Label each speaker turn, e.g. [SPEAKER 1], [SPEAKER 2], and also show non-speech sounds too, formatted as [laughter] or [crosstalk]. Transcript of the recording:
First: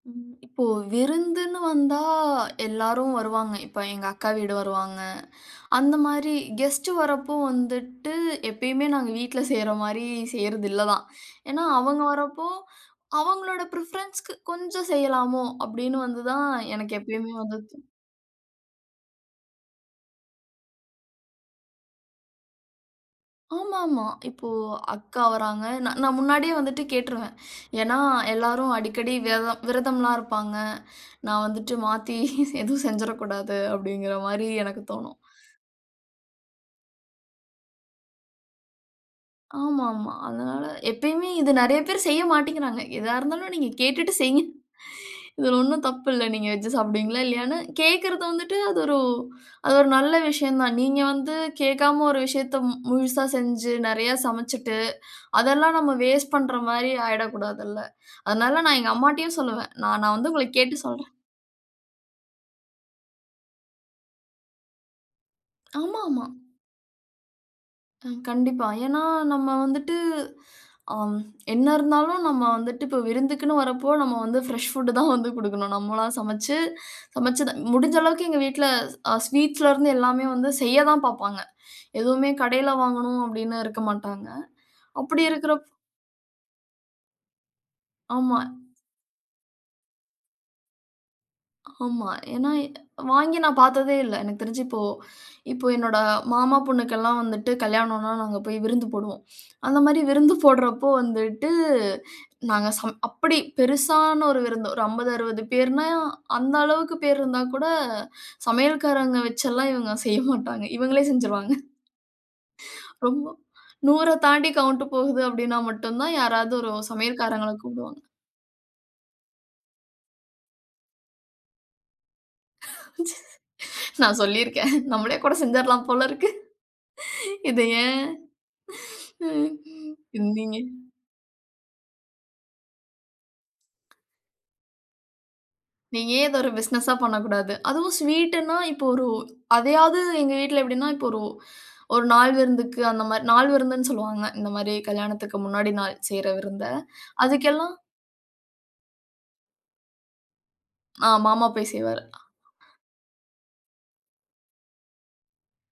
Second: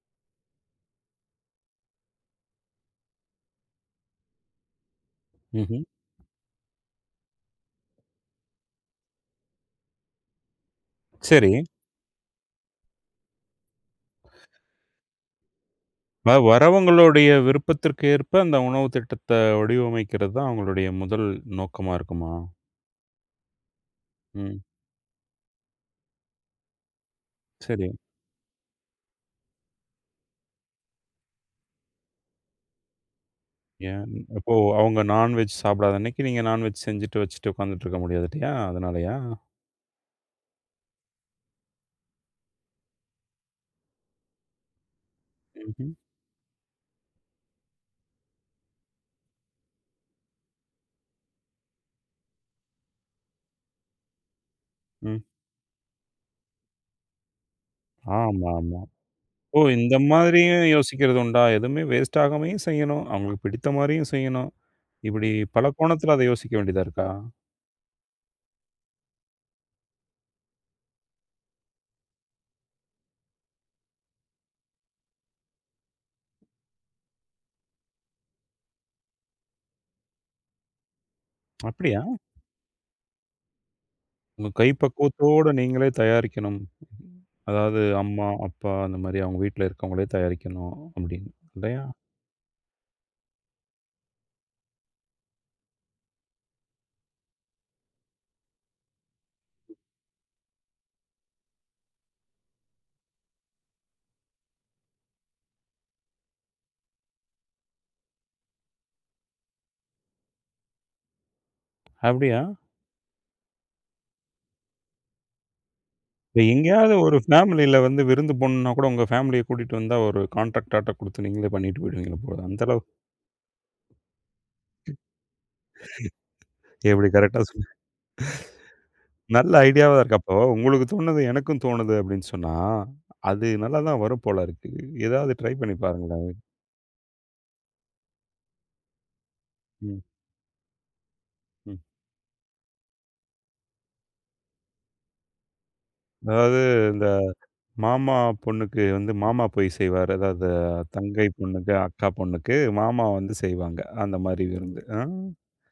[SPEAKER 1] ம், இப்போ விருந்துன்னு வந்தா எல்லாரும் வருவாங்க, இப்ப எங்க அக்கா வீடு வருவாங்க.
[SPEAKER 2] ம்ஹ்ம்.
[SPEAKER 1] அந்த மாரி கெஸ்ட் வர்றப்போ வந்துட்டு, எப்பயுமே நாங்க வீட்ல செய்ற மாரி செய்யறது இல்லதான்.
[SPEAKER 2] சரி.
[SPEAKER 1] ஏன்னா அவங்க வர்றப்போ அவுங்களோட பிரிஃபரன்ஸ்க்கு கொஞ்சம் செய்யலாமோ, அப்டின்னு
[SPEAKER 2] அப்ப,
[SPEAKER 1] வந்துதான் எனக்கு
[SPEAKER 2] வர்றவங்களுடைய
[SPEAKER 1] எப்பயுமே வந்தது.
[SPEAKER 2] விருப்பத்திற்கு ஏற்ப அந்த உணவு திட்டத்த வடிவமைக்கிறது தான் அவுங்களுடைய 1 நோக்கமா இருக்குமா?
[SPEAKER 1] ஆமா, ஆமா, இப்போ
[SPEAKER 2] ம்.
[SPEAKER 1] அக்கா வர்றாங்க, நா நான் முன்னாடியே வந்துட்டு கேட்ருவேன்.
[SPEAKER 2] சரி.
[SPEAKER 1] ஏன்னா, எல்லாரும் அடிக்கடி விதரம்-விரதம்லாம் இருப்பாங்க. நான் வந்துட்டு மாத்தி [laughs] எதுவும் செஞ்சிறக் கூடாது
[SPEAKER 2] ஏன்?
[SPEAKER 1] அப்டிங்கிற மாரி
[SPEAKER 2] அப்போ
[SPEAKER 1] எனக்கு
[SPEAKER 2] அவுங்க
[SPEAKER 1] தோணும்.
[SPEAKER 2] நான்வெஜ் சாப்பிடாத அன்னைக்கி நீங்க நான்வெஜ் செஞ்சுட்டு, வச்சிட்டு, உக்காந்துட்டு இருக்க முடியாது இல்லையா? அதனாலையா?
[SPEAKER 1] ஆமா. ஆமா, அதனால எப்யுமே இது நெறைய பேரு செய்ய மாட்டிகிறாங்க. எதா இருந்தாலும் நீங்க கேட்டுட்டு செய்யுங்க. [chuckles] இதுல ஒண்ணும்
[SPEAKER 2] ம்ஹ்ம்.
[SPEAKER 1] தப்பில்ல. நீங்க வெஜ் சாப்பிடுவீங்களா? இல்லையான்னு கேக்குறது வந்துட்டு அது ஒரு, அது ஒரு நல்ல விஷயம் தான். நீங்க வந்து கேக்காம ஒரு விஷயத்த, மு முழுசா செஞ்சி, நெறையா சமைச்சிட்டு,
[SPEAKER 2] ம்.
[SPEAKER 1] அதெல்லாம் நம்ம வேஸ்ட் பண்ற மாரி ஆயிறக்கூடாது இல்ல.
[SPEAKER 2] ஆமா.
[SPEAKER 1] அதனால
[SPEAKER 2] ஆமா.
[SPEAKER 1] நான் எங்க அம்மாட்டையும்
[SPEAKER 2] ஓ!
[SPEAKER 1] சொல்லுவேன், நா
[SPEAKER 2] இந்த
[SPEAKER 1] நா வந்து உங்கள
[SPEAKER 2] மாரியும்
[SPEAKER 1] கேட்டுட்டு சொல்றேன்.
[SPEAKER 2] யோசிக்கிறது உண்டா? எதுவுமே வேஸ்ட் ஆகாமயும் செய்யணும், அவுங்களுக்கு பிடித்த மாரியும் செய்யணும், இப்டி பல
[SPEAKER 1] ஆமா,
[SPEAKER 2] கோணத்துல அத
[SPEAKER 1] ஆமா.
[SPEAKER 2] யோசிக்க வேண்டியதா இருக்கா?
[SPEAKER 1] ம். கண்டிப்பா. ஏன்னா நம்ம வந்துட்டு, அம், என்ன இருந்தாலும் நம்ம வந்துட்டு இப்ப விருந்துக்குனு வர்றப்போ நம்ம வந்து பிரஷ் ஃபுட் [snorts] தான் வந்து குடுக்கணும். நம்மளா சமைச்சி சமைச்சது-முடிஞ்ச அளவுக்கு எங்க வீட்ல, அ, ஸ்வீட்ஸ்ல இருந்து எல்லாமே வந்து செய்யத்தான் பாப்பாங்க.
[SPEAKER 2] அப்டியா?
[SPEAKER 1] எதுவுமே கடைல வாங்கணும் அப்டின்னு இருக்க மாட்டாங்க.
[SPEAKER 2] உங்க கை
[SPEAKER 1] அப்டி
[SPEAKER 2] பக்குவத்தோட
[SPEAKER 1] இருக்கிறப்போ
[SPEAKER 2] நீங்களே தயாரிக்கணும். அதாவது அம்மா,
[SPEAKER 1] ஆமா.
[SPEAKER 2] அப்பா அந்த மாரி அவுங்க வீட்ல இருக்கிறவங்களே தயாரிக்கணும் அப்டின்னு. இல்லையா?
[SPEAKER 1] ஆமா, ஏன்னா வாங்கி நான் பாத்ததே இல்ல. எனக்கு தெரிஞ்சி இப்போ இப்போ என்னோட மாமா பொண்ணுக்கெல்லாம் வந்துட்டு கல்யாணம்னா நாங்க போயி விருந்து போடுவோம் அந்த மாரி விருந்து [snorts] போடறப்போ வந்துட்டு நாங்க, சமை அப்பிடி பெருசான ஒரு விருந்து, ஒரு 50 60 பேர்னா அந்த அளவுக்கு பேருன்னா கூட, சமையல்காரங்க வச்செல்லாம் இவுங்க செய்ய [laughs] மாட்டாங்க. இவுங்களே செஞ்சிருவாங்க. [snorts]
[SPEAKER 2] அப்டியா?
[SPEAKER 1] ரொம்ப, 100 தாண்டி கவுண்ட் போகுது அப்டின்னா மட்டும்தான், யாராவது ஒரு
[SPEAKER 2] எங்கயாவது ஒரு
[SPEAKER 1] சமையல்காரங்கள
[SPEAKER 2] பேமிலில வந்து
[SPEAKER 1] கூப்பிடுவாங்க.
[SPEAKER 2] விருந்து போணும்னா கூட உங்க பேமிலிய கூட்டிட்டு வந்தா, ஒரு கான்ட்ராக்ட் ஆர்டர் குடுத்து நீங்களே பண்ணிட்டு போயிடுவீங்க போல, அந்த அளவுக்கு.
[SPEAKER 1] நான் சொல்லிருக்கேன். நம்மளே கூட செஞ்சிரலாம் போல இருக்கு.
[SPEAKER 2] எப்டி கரெக்ட்டா
[SPEAKER 1] இதை
[SPEAKER 2] சொன்னேன்? [chuckles]
[SPEAKER 1] ஏன்? ம்.
[SPEAKER 2] நல்லா ஐடியாவா இருக்கா? அப்போ,
[SPEAKER 1] இல்லிங்க.
[SPEAKER 2] உங்களுக்கு தோண்னது எனக்கும் தோணுது அப்டின்னு சொன்னா, அது நல்லா தான் வரும் போல இருக்கு. ஏதாவது ட்ரை பண்ணி
[SPEAKER 1] நீ ஏன்
[SPEAKER 2] பாருங்களேன்.
[SPEAKER 1] இத ஒரு பிசினஸா பண்ணக்கூடாது? அதுவும் ஸ்வீட்ன்னா, இப்போ ஒரு அதையாவது
[SPEAKER 2] ம்.
[SPEAKER 1] எங்க வீட்ல எப்டின்னா, இப்போ ஒரு
[SPEAKER 2] ம்.
[SPEAKER 1] ஒரு நாள் விருந்துக்கு அந்த மாரி, நாள் விருந்துனு சொல்லுவாங்க, இந்த மாரி கல்யாணத்துக்கு முன்னாடி நாள் செய்யுற
[SPEAKER 2] அதாவது,
[SPEAKER 1] விருந்த,
[SPEAKER 2] இந்த
[SPEAKER 1] அதுக்கெல்லாம்
[SPEAKER 2] மாமா பொண்ணுக்கு வந்து, மாமா போயி செய்வாரு, அதாவது
[SPEAKER 1] ஆ,
[SPEAKER 2] தங்கை
[SPEAKER 1] மாமா போயி
[SPEAKER 2] பொண்ணுக்கு,
[SPEAKER 1] செய்வாரு.
[SPEAKER 2] அக்கா பொண்ணுக்கு மாமா வந்து செய்வாங்க, அந்த மாதிரி விருந்து. ஆ.